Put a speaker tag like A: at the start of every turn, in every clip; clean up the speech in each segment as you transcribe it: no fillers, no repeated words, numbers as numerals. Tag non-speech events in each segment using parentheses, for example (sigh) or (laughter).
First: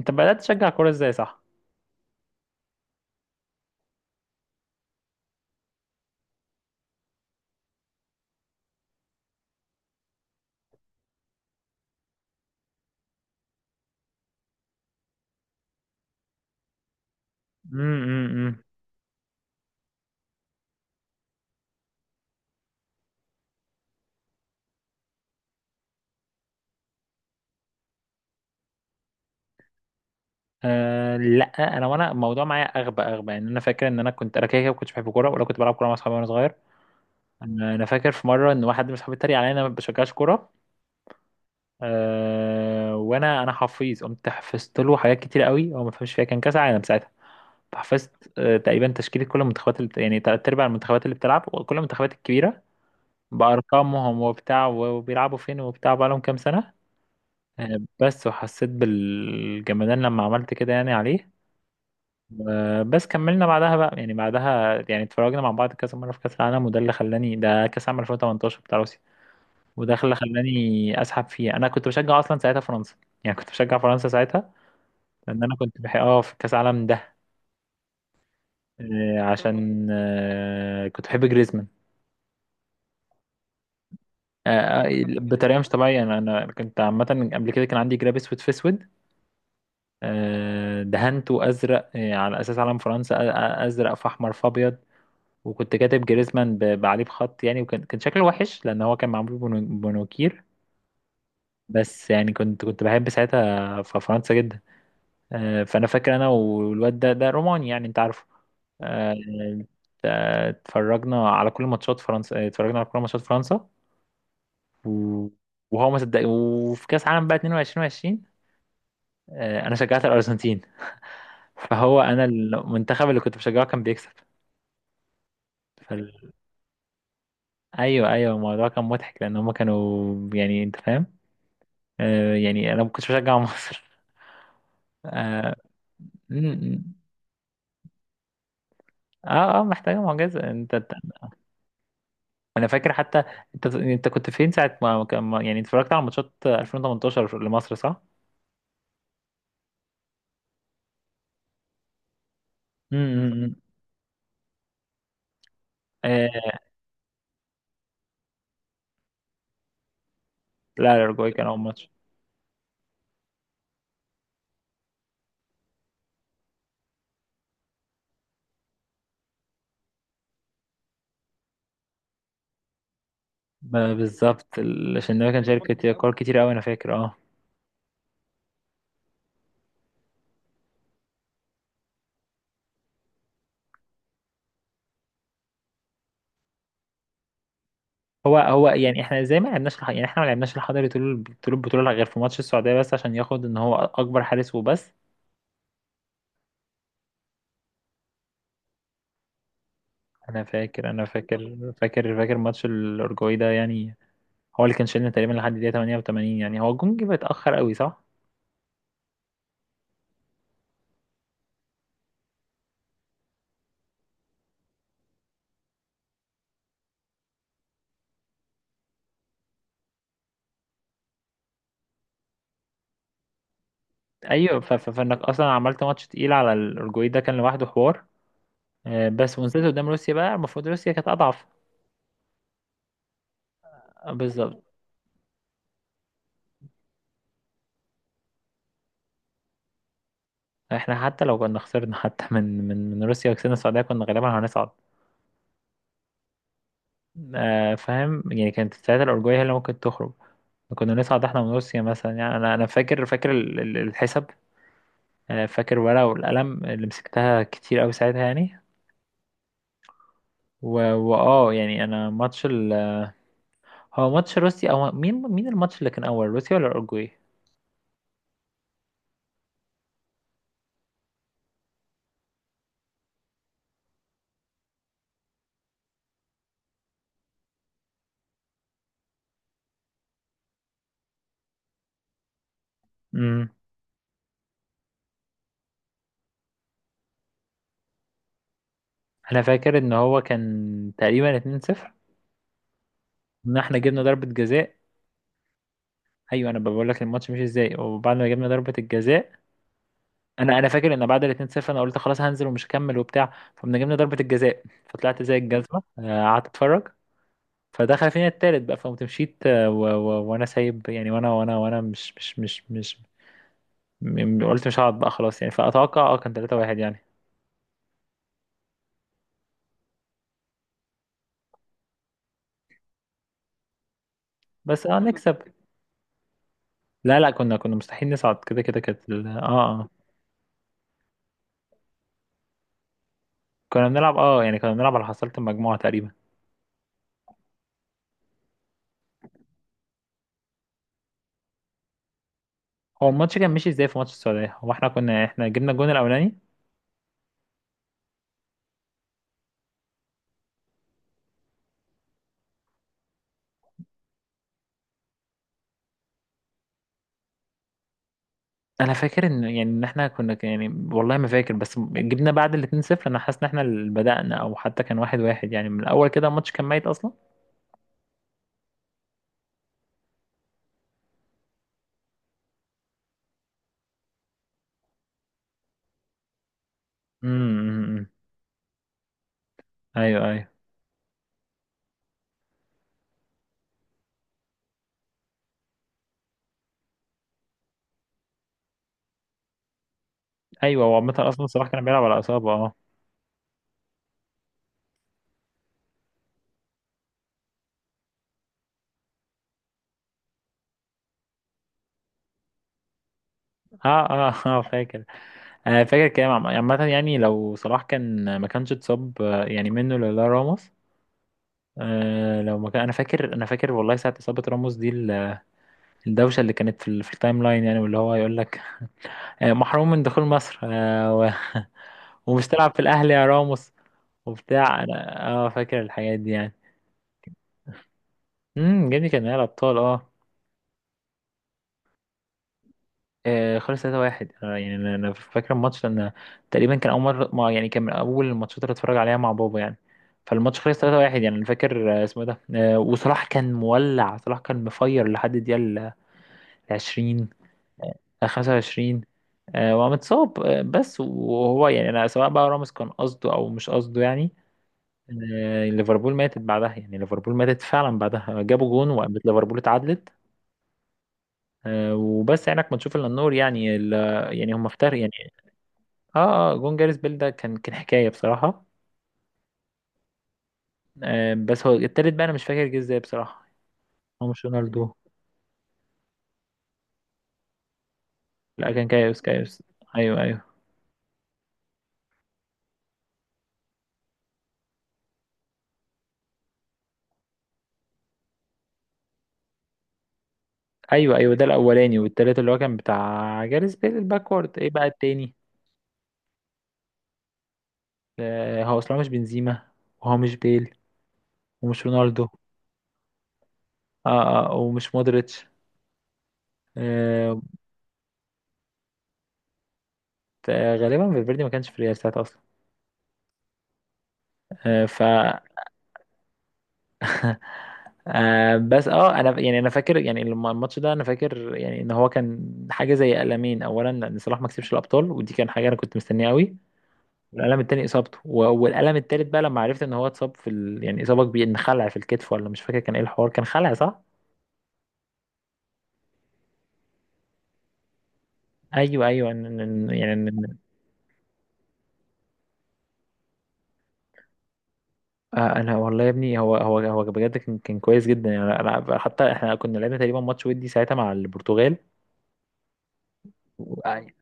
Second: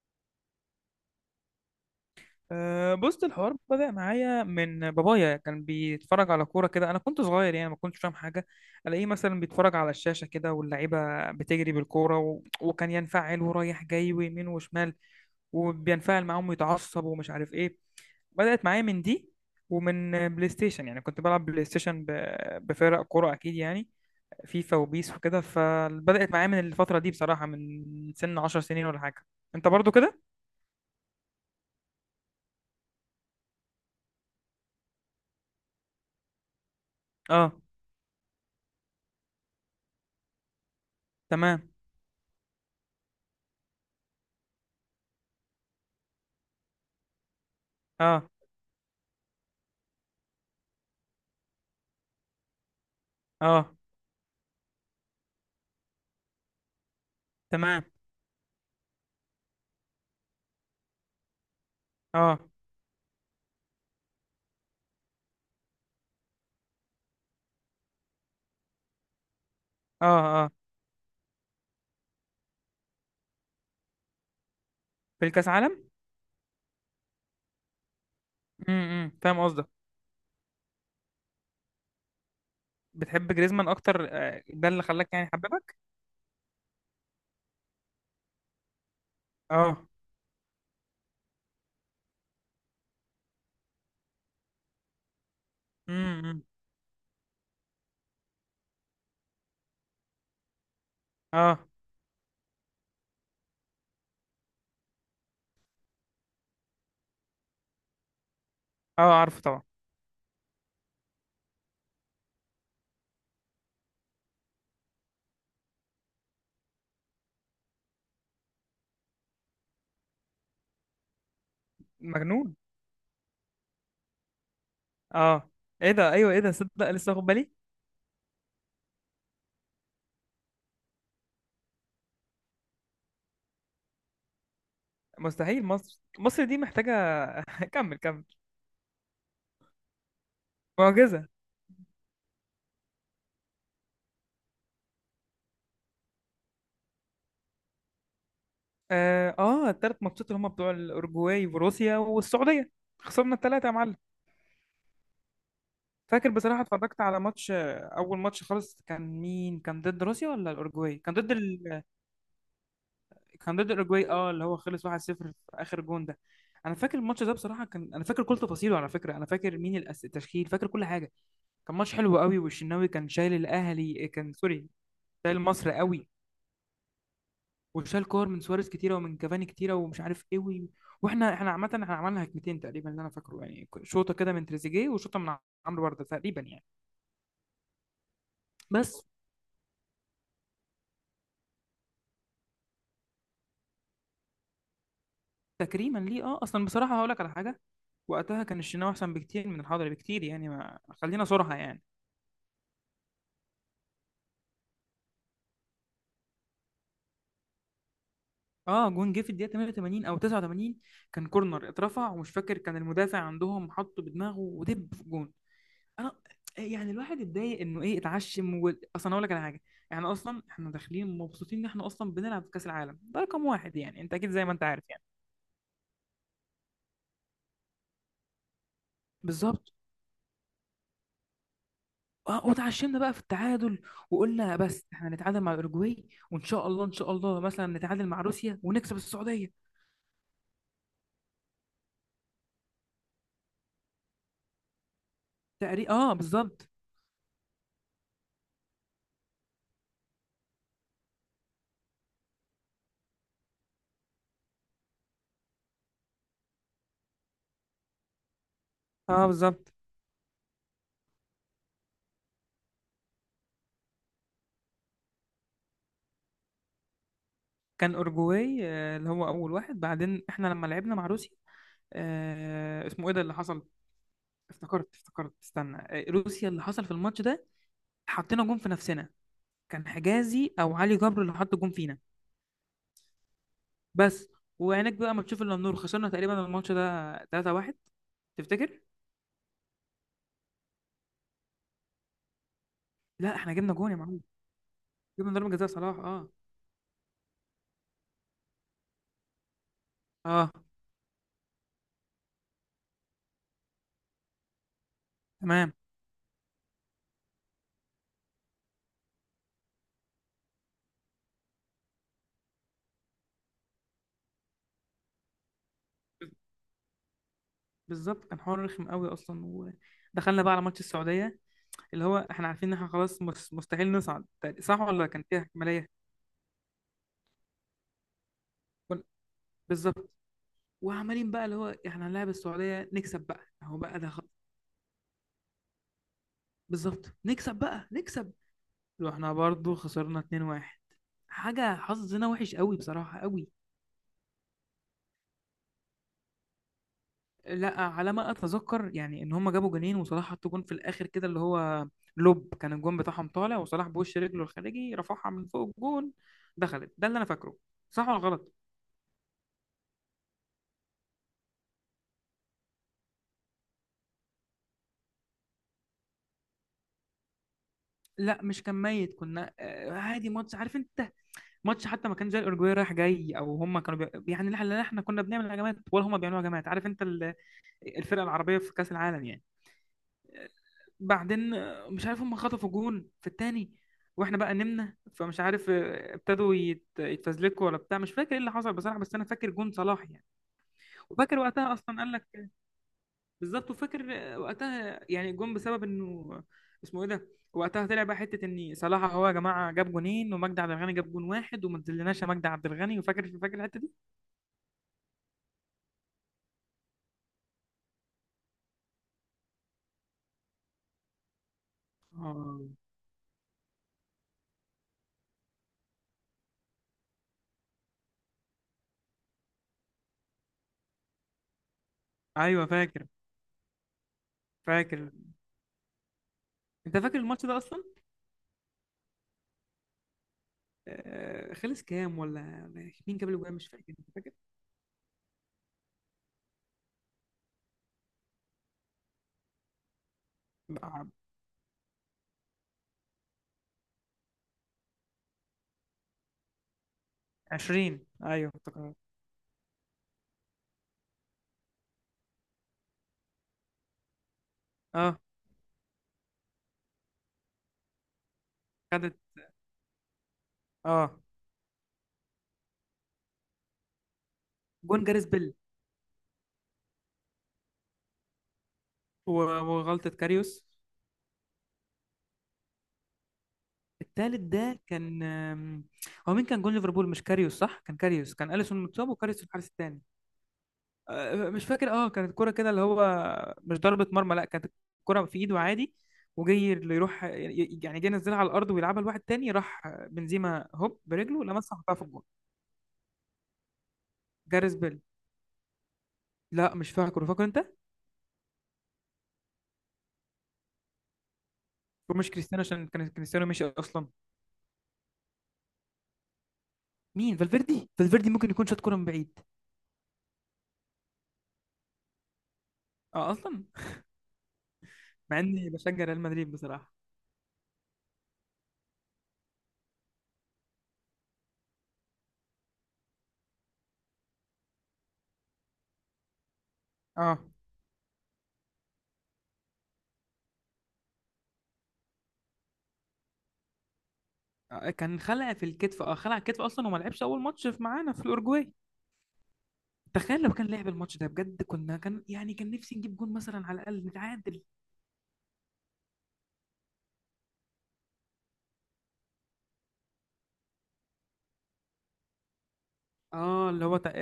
A: انت بدأت تشجع كورة ازاي صح؟
B: أه بص، الحوار بدأ معايا من بابايا. كان بيتفرج على كورة كده، أنا كنت صغير يعني ما كنتش فاهم حاجة. ألاقيه مثلا بيتفرج على الشاشة كده واللعيبة بتجري بالكورة وكان ينفعل ورايح جاي ويمين وشمال، وبينفعل معاهم ويتعصب ومش عارف إيه.
A: امم امم، امم.
B: بدأت معايا من دي، ومن بلاي ستيشن. يعني كنت بلعب بلاي ستيشن بفرق كورة أكيد يعني، فيفا وبيس وكده. فبدأت معايا من الفترة دي بصراحة، من سن 10 سنين ولا حاجة. أنت برضو كده؟
A: لا، انا الموضوع معايا اغبى اغبى، يعني انا فاكر ان انا كنت كده كده ما كنتش بحب كوره، ولا كنت بلعب كوره مع اصحابي وانا صغير.
B: أه.
A: انا فاكر في مره ان واحد من اصحابي اتريق عليا ان انا ما بشجعش كوره.
B: تمام.
A: وانا حفيظ، قمت حفظت له حاجات كتير قوي هو ما فهمش فيها، كان كاس عالم ساعتها.
B: أه.
A: حفظت تقريبا تشكيله كل المنتخبات اللي يعني تلات ارباع المنتخبات اللي بتلعب، وكل المنتخبات الكبيره
B: أه.
A: بارقامهم وبتاع، وبيلعبوا فين وبتاع، بقالهم كام سنه.
B: تمام.
A: بس، وحسيت بالجمدان لما عملت كده يعني عليه.
B: اه.
A: بس كملنا بعدها بقى، يعني بعدها يعني اتفرجنا مع بعض كذا مره في كاس العالم، وده اللي خلاني، ده كاس عام 2018 بتاع روسيا. وده
B: اه.
A: اللي
B: اه.
A: خلاني اسحب فيه، انا كنت بشجع اصلا ساعتها فرنسا. يعني كنت بشجع فرنسا ساعتها،
B: في
A: لان
B: الكاس
A: انا كنت
B: عالم.
A: بحب في كاس العالم ده،
B: امم،
A: آه،
B: فاهم قصدك.
A: عشان آه، كنت بحب جريزمان.
B: بتحب جريزمان اكتر، ده اللي خلاك يعني
A: بطريقه مش
B: حببك.
A: طبيعيه، انا كنت عامه قبل كده كان عندي جراب اسود في اسود،
B: اه.
A: دهنته ازرق، على اساس علم فرنسا، ازرق في احمر في ابيض. وكنت كاتب
B: امم.
A: جريزمان عليه بخط يعني، وكان كان شكله وحش لان هو كان معمول بمونوكير.
B: اه.
A: بس يعني كنت بحب ساعتها في فرنسا جدا. فانا فاكر انا والواد ده، ده روماني يعني، انت عارفه.
B: اه،
A: آه،
B: عارفه طبعا.
A: اتفرجنا على كل ماتشات فرنسا، آه، اتفرجنا على كل ماتشات فرنسا و- وهو ما صدق. وفي كاس عالم بقى 22 20، انا شجعت الارجنتين (laughs) فهو انا
B: مجنون.
A: المنتخب اللي كنت بشجعه كان بيكسب.
B: اه. ايه
A: فال...
B: ده؟ ايوه، ايه ده؟ صدق، لسه واخد بالي.
A: ايوه ايوه، الموضوع كان مضحك لان هم كانوا يعني، انت فاهم، يعني انا ما كنتش بشجع مصر (laughs) اه.
B: مستحيل، مصر
A: م-
B: مصر دي
A: م.
B: محتاجه. (laughs) كمل كمل.
A: اه، محتاجه معجزه انت.
B: معجزه.
A: انا فاكر حتى، انت كنت فين ساعه ما كان ما- يعني اتفرجت على ماتشات 2018 لمصر صح؟
B: اه اه، الثلاث ماتشات اللي هم بتوع الاورجواي وروسيا والسعوديه. خسرنا
A: امم.
B: الثلاثه يا معلم. فاكر
A: آه
B: بصراحه، اتفرجت على ماتش، اول ماتش خالص كان مين؟ كان ضد روسيا ولا
A: لا،
B: الاورجواي؟ كان
A: الأورجواي
B: ضد،
A: كان أول ماتش.
B: كان ضد اوروجواي. اه اللي هو خلص 1-0 في اخر جون ده. انا فاكر الماتش ده بصراحه، كان انا فاكر كل تفاصيله على فكره، انا فاكر مين التشكيل، فاكر كل حاجه. كان ماتش حلو قوي. (laughs) والشناوي كان شايل
A: ما
B: الاهلي، كان
A: بالظبط
B: سوري.
A: الشناوي
B: شايل
A: كان
B: مصر
A: شارك كتير،
B: قوي.
A: كتير قوي، أنا فاكر اه.
B: وشال كور من سواريز كتيره، ومن كافاني كتيره، ومش عارف ايه واحنا عامه، احنا عملنا هجمتين تقريبا اللي انا فاكره. يعني شوطه كده من تريزيجيه، وشوطه من عمرو برده تقريبا يعني.
A: هو يعني،
B: بس.
A: احنا زي ما لعبناش يعني احنا ما لعبناش الحضري طول طول البطولة غير في ماتش السعودية بس، عشان ياخد ان هو أكبر حارس وبس.
B: تكريما ليه. اه اصلا بصراحه هقول لك على حاجه، وقتها كان الشناوي احسن بكتير من الحضري، بكتير
A: أنا
B: يعني، ما
A: فاكر أنا
B: خلينا صراحه
A: فاكر
B: يعني.
A: فاكر فاكر ماتش الأورجواي ده، يعني هو اللي كان شايلنا تقريبا لحد دقيقة 88، يعني هو الجون جه متأخر قوي صح؟
B: اه، جون جه في الدقيقه 88 او 89. كان كورنر اترفع، ومش فاكر، كان المدافع عندهم حطه بدماغه ودب في جون. انا يعني الواحد اتضايق، انه ايه، اتعشم اصلا اقول لك على حاجه، يعني اصلا احنا داخلين مبسوطين ان احنا اصلا بنلعب في كاس العالم، ده رقم واحد يعني، انت اكيد زي ما
A: ايوه
B: انت عارف يعني.
A: فانك اصلا عملت ماتش تقيل على الاورجواي، ده كان لوحده حوار. بس ونزلت
B: بالظبط.
A: قدام روسيا بقى، المفروض روسيا كانت اضعف.
B: اه وتعشمنا بقى في التعادل، وقلنا
A: بالظبط.
B: بس احنا نتعادل مع الاوروجواي، وان شاء الله ان شاء الله مثلا نتعادل مع روسيا ونكسب السعوديه.
A: احنا حتى لو كنا خسرنا حتى من روسيا وكسبنا السعوديه كنا غالبا هنصعد.
B: تقريبا اه بالظبط.
A: فاهم يعني، كانت ساعتها الاورجواي هي اللي ممكن تخرج. كنا نصعد احنا من روسيا مثلا يعني، انا فاكر الحساب، فاكر ورقه والقلم اللي مسكتها كتير قوي ساعتها يعني.
B: اه بالظبط.
A: واه يعني، انا هو ماتش روسيا او مين الماتش اللي كان اول، روسيا ولا الاورجواي؟
B: كان اورجواي، اللي هو اول واحد، بعدين احنا لما لعبنا مع روسيا، اسمه ايه ده اللي حصل؟ افتكرت افتكرت، استنى، روسيا اللي حصل في الماتش ده حطينا جون في نفسنا. كان حجازي او علي جبر اللي حط جون فينا. بس. وعينك بقى ما تشوف الا النور، خسرنا تقريبا الماتش ده 3-1. تفتكر؟
A: انا فاكر ان هو كان تقريبا 2-0،
B: لا احنا
A: ان
B: جبنا
A: احنا
B: جون يا
A: جبنا
B: معلم.
A: ضربة جزاء.
B: جبنا ضربة جزاء صلاح. اه.
A: ايوه انا بقول لك الماتش مش ازاي، وبعد ما جبنا ضربة الجزاء،
B: اه.
A: انا فاكر ان بعد ال 2-0 انا قلت خلاص هنزل ومش هكمل وبتاع، فقمنا جبنا ضربة الجزاء، فطلعت زي
B: تمام.
A: الجزمة، قعدت اتفرج. فدخل فينا التالت بقى فقمت مشيت، وانا سايب يعني، وانا وانا وانا مش مش مش مش م- قلت مش هقعد بقى خلاص يعني، فاتوقع اه كان 3-1 يعني.
B: بالظبط، كان حوار رخم قوي اصلا. ودخلنا بقى على ماتش السعودية، اللي هو احنا عارفين ان احنا خلاص، مستحيل نصعد. صح؟
A: بس اه
B: ولا كان
A: نكسب.
B: فيها احتماليه؟
A: لا لا، كنا مستحيل نصعد كده كده،
B: كن-
A: كانت اه
B: بالظبط. وعمالين بقى اللي هو احنا هنلاعب السعوديه، نكسب بقى اهو،
A: كنا
B: بقى ده
A: بنلعب اه يعني، كنا بنلعب على حصيلة المجموعة تقريبا.
B: بالظبط. نكسب بقى نكسب. واحنا برضو خسرنا 2-1. حاجه، حظنا وحش قوي
A: هو
B: بصراحه،
A: الماتش
B: قوي.
A: كان ماشي ازاي في ماتش السعودية؟ هو احنا احنا جبنا الجون الاولاني.
B: لا على ما اتذكر، يعني ان هم جابوا جونين وصلاح حط جون في الاخر كده، اللي هو لوب. كان الجون بتاعهم طالع، وصلاح بوش رجله الخارجي، رفعها من فوق الجون، دخلت. ده اللي انا فاكره، صح ولا غلط؟
A: انا فاكر ان يعني ان احنا كنا يعني والله ما فاكر، بس جبنا بعد الاتنين صفر، انا حاسس ان احنا اللي بدأنا، او حتى كان واحد واحد يعني، من الاول كده الماتش كان ميت اصلا.
B: لا، مش كان ميت، كنا عادي ماتش، عارف انت، ماتش حتى ما كان زي الاورجواي رايح جاي، او هم كانوا يعني، لا احنا كنا بنعمل هجمات ولا هم بيعملوا هجمات، عارف انت،
A: امم.
B: الفرقه العربيه في كاس العالم يعني.
A: ايوه ايوه
B: بعدين مش عارف، هم خطفوا جون في التاني، واحنا بقى نمنا، فمش عارف، ابتدوا يتفزلكوا ولا بتاع، مش فاكر ايه اللي حصل بصراحه، بس انا فاكر جون صلاح يعني.
A: ايوه. هو عامة
B: وفاكر
A: اصلا صلاح
B: وقتها
A: كان
B: اصلا،
A: بيلعب
B: قال
A: على
B: لك
A: اصابة اه.
B: بالظبط، وفاكر وقتها يعني جون بسبب انه اسمه ايه ده، وقتها طلع بقى حته ان صلاح هو يا جماعه جاب جونين، ومجدي عبد الغني جاب جون واحد وما تذلناش يا مجدي عبد الغني. وفاكر فاكر الحته دي.
A: اه اه (laughs) اه فاكر. انا فاكر كلام عامة يعني، لو صلاح كان ما كانش اتصاب، يعني منه لولا راموس. آه لو
B: اه.
A: ما كان، انا فاكر انا فاكر والله ساعة اصابة راموس دي، الدوشة اللي كانت في التايم لاين يعني، واللي هو يقول لك محروم من دخول مصر، (laughs) ومش
B: ايوه
A: تلعب في
B: فاكر.
A: الأهلي يا راموس، وبتاع.
B: فاكر
A: أنا اه فاكر الحاجات دي يعني.
B: انت فاكر الماتش ده اصلا؟
A: امم، جابني كان نهائي الأبطال اه.
B: خلص كام؟ ولا مين جاب الاجوان؟ مش
A: خلص
B: فاكر، انت فاكر؟
A: 3-1، يعني أنا أنا فاكر الماتش لأن تقريبا كان أول مرة، ما يعني كان من أول الماتشات اللي اتفرج عليها مع بابا يعني. فالماتش خلص
B: آه،
A: 3-1 يعني، أنا فاكر اسمه إيه ده. وصلاح كان مولع، صلاح كان مفير لحد الدقيقة العشرين،
B: 20 ايوه
A: خمسة
B: افتكرت.
A: وعشرين، ومتصاب. بس وهو يعني، أنا سواء بقى راموس كان قصده أو مش قصده يعني.
B: اه.
A: ليفربول ماتت بعدها يعني، ليفربول ماتت فعلا بعدها جابوا جون
B: خدت.
A: وقامت ليفربول اتعادلت.
B: اه،
A: وبس عينك ما تشوف الا النور يعني، يعني هم افتر
B: جون
A: يعني.
B: جاريس بيل.
A: اه اه جون جاريث بيل ده كان كان حكايه بصراحه.
B: و- وغلطة كاريوس.
A: بس هو التالت بقى انا مش فاكر جه ازاي بصراحه. هو
B: التالت
A: مش
B: ده
A: رونالدو.
B: كان، هو مين كان جون ليفربول؟ مش كاريوس؟ صح، كان كاريوس. كان
A: لا
B: أليسون
A: كان
B: متصاب
A: كايوس
B: وكاريوس في
A: كايوس.
B: الحارس التاني.
A: ايوه ايوه
B: مش فاكر، اه كانت الكرة كده اللي هو، مش ضربة مرمى، لا كانت الكرة في ايده عادي، وجاي اللي يروح يعني، جاي ينزلها على الارض ويلعبها لواحد تاني، راح بنزيما هوب
A: ايوه ايوه، ده
B: برجله لمسها وحطها
A: الاولاني،
B: في الجون.
A: والتالت اللي هو كان بتاع جاريث بيل، الباكورد، ايه
B: جاريث
A: بقى
B: بيل.
A: التاني؟
B: لا مش فاكره، فاكر انت؟
A: هو اصلا مش بنزيما، وهو مش بيل، ومش رونالدو.
B: ومش كريستيانو، عشان كان كريستيانو مشي اصلا.
A: اه اه ومش مودريتش.
B: مين؟
A: آه،
B: فالفيردي؟ فالفيردي ممكن يكون شاط كرة من بعيد.
A: غالبا فالفيردي ما كانش في الريال ساعتها اصلا.
B: اه اصلا.
A: آه، ف
B: مع اني بشجع ريال مدريد بصراحة.
A: آه، بس اه انا يعني انا فاكر يعني، لما الماتش ده انا فاكر يعني ان هو كان حاجه زي قلمين، اولا ان صلاح ما كسبش الابطال ودي كان حاجه انا كنت مستنيها قوي،
B: اه،
A: والقلم التاني اصابته، والقلم التالت بقى لما عرفت ان هو اتصاب يعني اصابه كبيره، ان خلع في الكتف ولا مش فاكر كان ايه الحوار، كان خلع صح؟
B: كان خلع في الكتف. اه خلع الكتف اصلا، وما لعبش اول ماتش في معانا في الاورجواي.
A: ايوه ايوه إن- يعني
B: تخيل لو
A: إن-
B: كان لعب الماتش ده بجد، كنا كان يعني، كان نفسي نجيب جون مثلا، على الاقل نتعادل.
A: انا والله يا ابني، هو بجد كان كان كويس جدا يعني، حتى احنا كنا لعبنا تقريبا ماتش ودي ساعتها مع البرتغال
B: اه اللي هو
A: و-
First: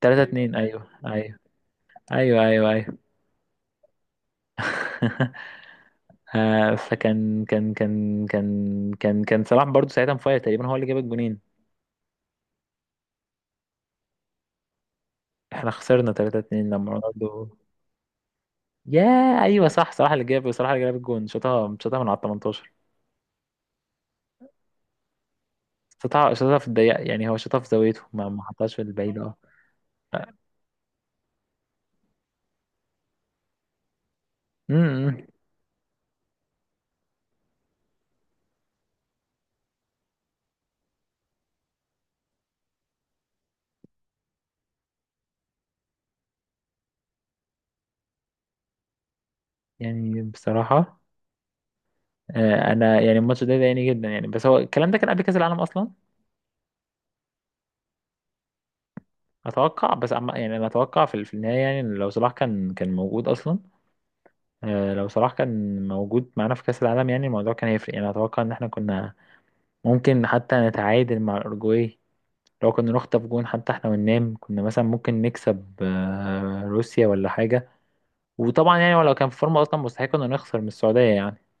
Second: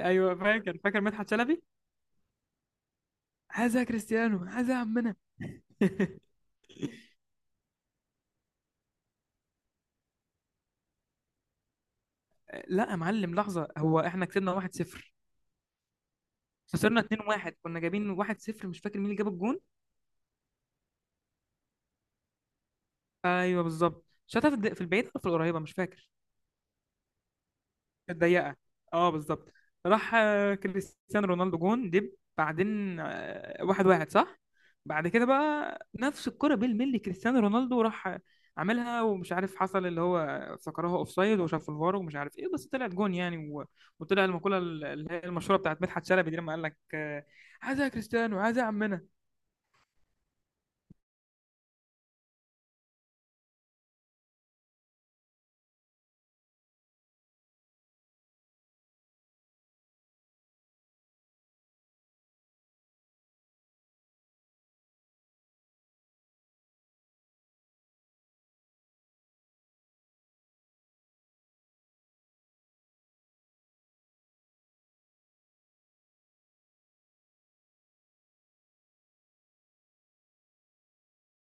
A: 3 2.
B: فاكر.
A: ايوه
B: فاكر مدحت
A: ايوه
B: شلبي،
A: ايوه ايوه ايوه
B: عايزها كريستيانو، عايزها عمنا.
A: (laughs)
B: (laughs)
A: فكان كان كان كان كان كان صلاح برضو ساعتها مفاير تقريبا، هو اللي جاب الجونين.
B: لا يا معلم لحظه، هو احنا كسبنا 1-0،
A: احنا خسرنا 3 2 لما
B: خسرنا
A: رونالدو.
B: 2-1. كنا جايبين 1-0، مش فاكر
A: يا
B: مين اللي جاب الجون.
A: ايوه صح، صلاح اللي جاب، صلاح اللي جاب الجون، شاطها شاطها من على 18،
B: ايوه بالظبط، شاطها في في البعيده ولا في القريبه، مش فاكر.
A: شاطها شاطها في الضيق يعني، هو شاطها في زاويته، ما ما
B: ضيقه.
A: حطهاش في
B: اه
A: البعيد اه.
B: بالظبط. راح كريستيانو رونالدو، جون دب. بعدين واحد واحد، صح. بعد
A: أمم.
B: كده بقى نفس الكرة بالملي، كريستيانو رونالدو راح عملها، ومش عارف، حصل اللي هو افتكرها اوف سايد وشاف الفار ومش عارف ايه، بس طلعت جون يعني وطلع المقولة اللي هي المشهورة بتاعت مدحت شلبي دي لما قال لك، عايزها يا كريستيانو، عايزها يا عمنا.
A: يعني بصراحة، آه انا يعني الماتش ده ضايقني جدا يعني. بس هو الكلام ده كان قبل كأس العالم اصلا، اتوقع. بس يعني انا اتوقع في في النهاية يعني، إن لو صلاح كان كان موجود اصلا، لو صلاح كان موجود معانا في كأس العالم، يعني الموضوع كان هيفرق، يعني أتوقع إن احنا كنا ممكن حتى نتعادل مع الأورجواي. لو كنا نخطف جون حتى احنا وننام، كنا مثلا ممكن نكسب روسيا ولا حاجة. وطبعا يعني لو كان في فورمة أصلا، مستحيل كنا نخسر من السعودية يعني.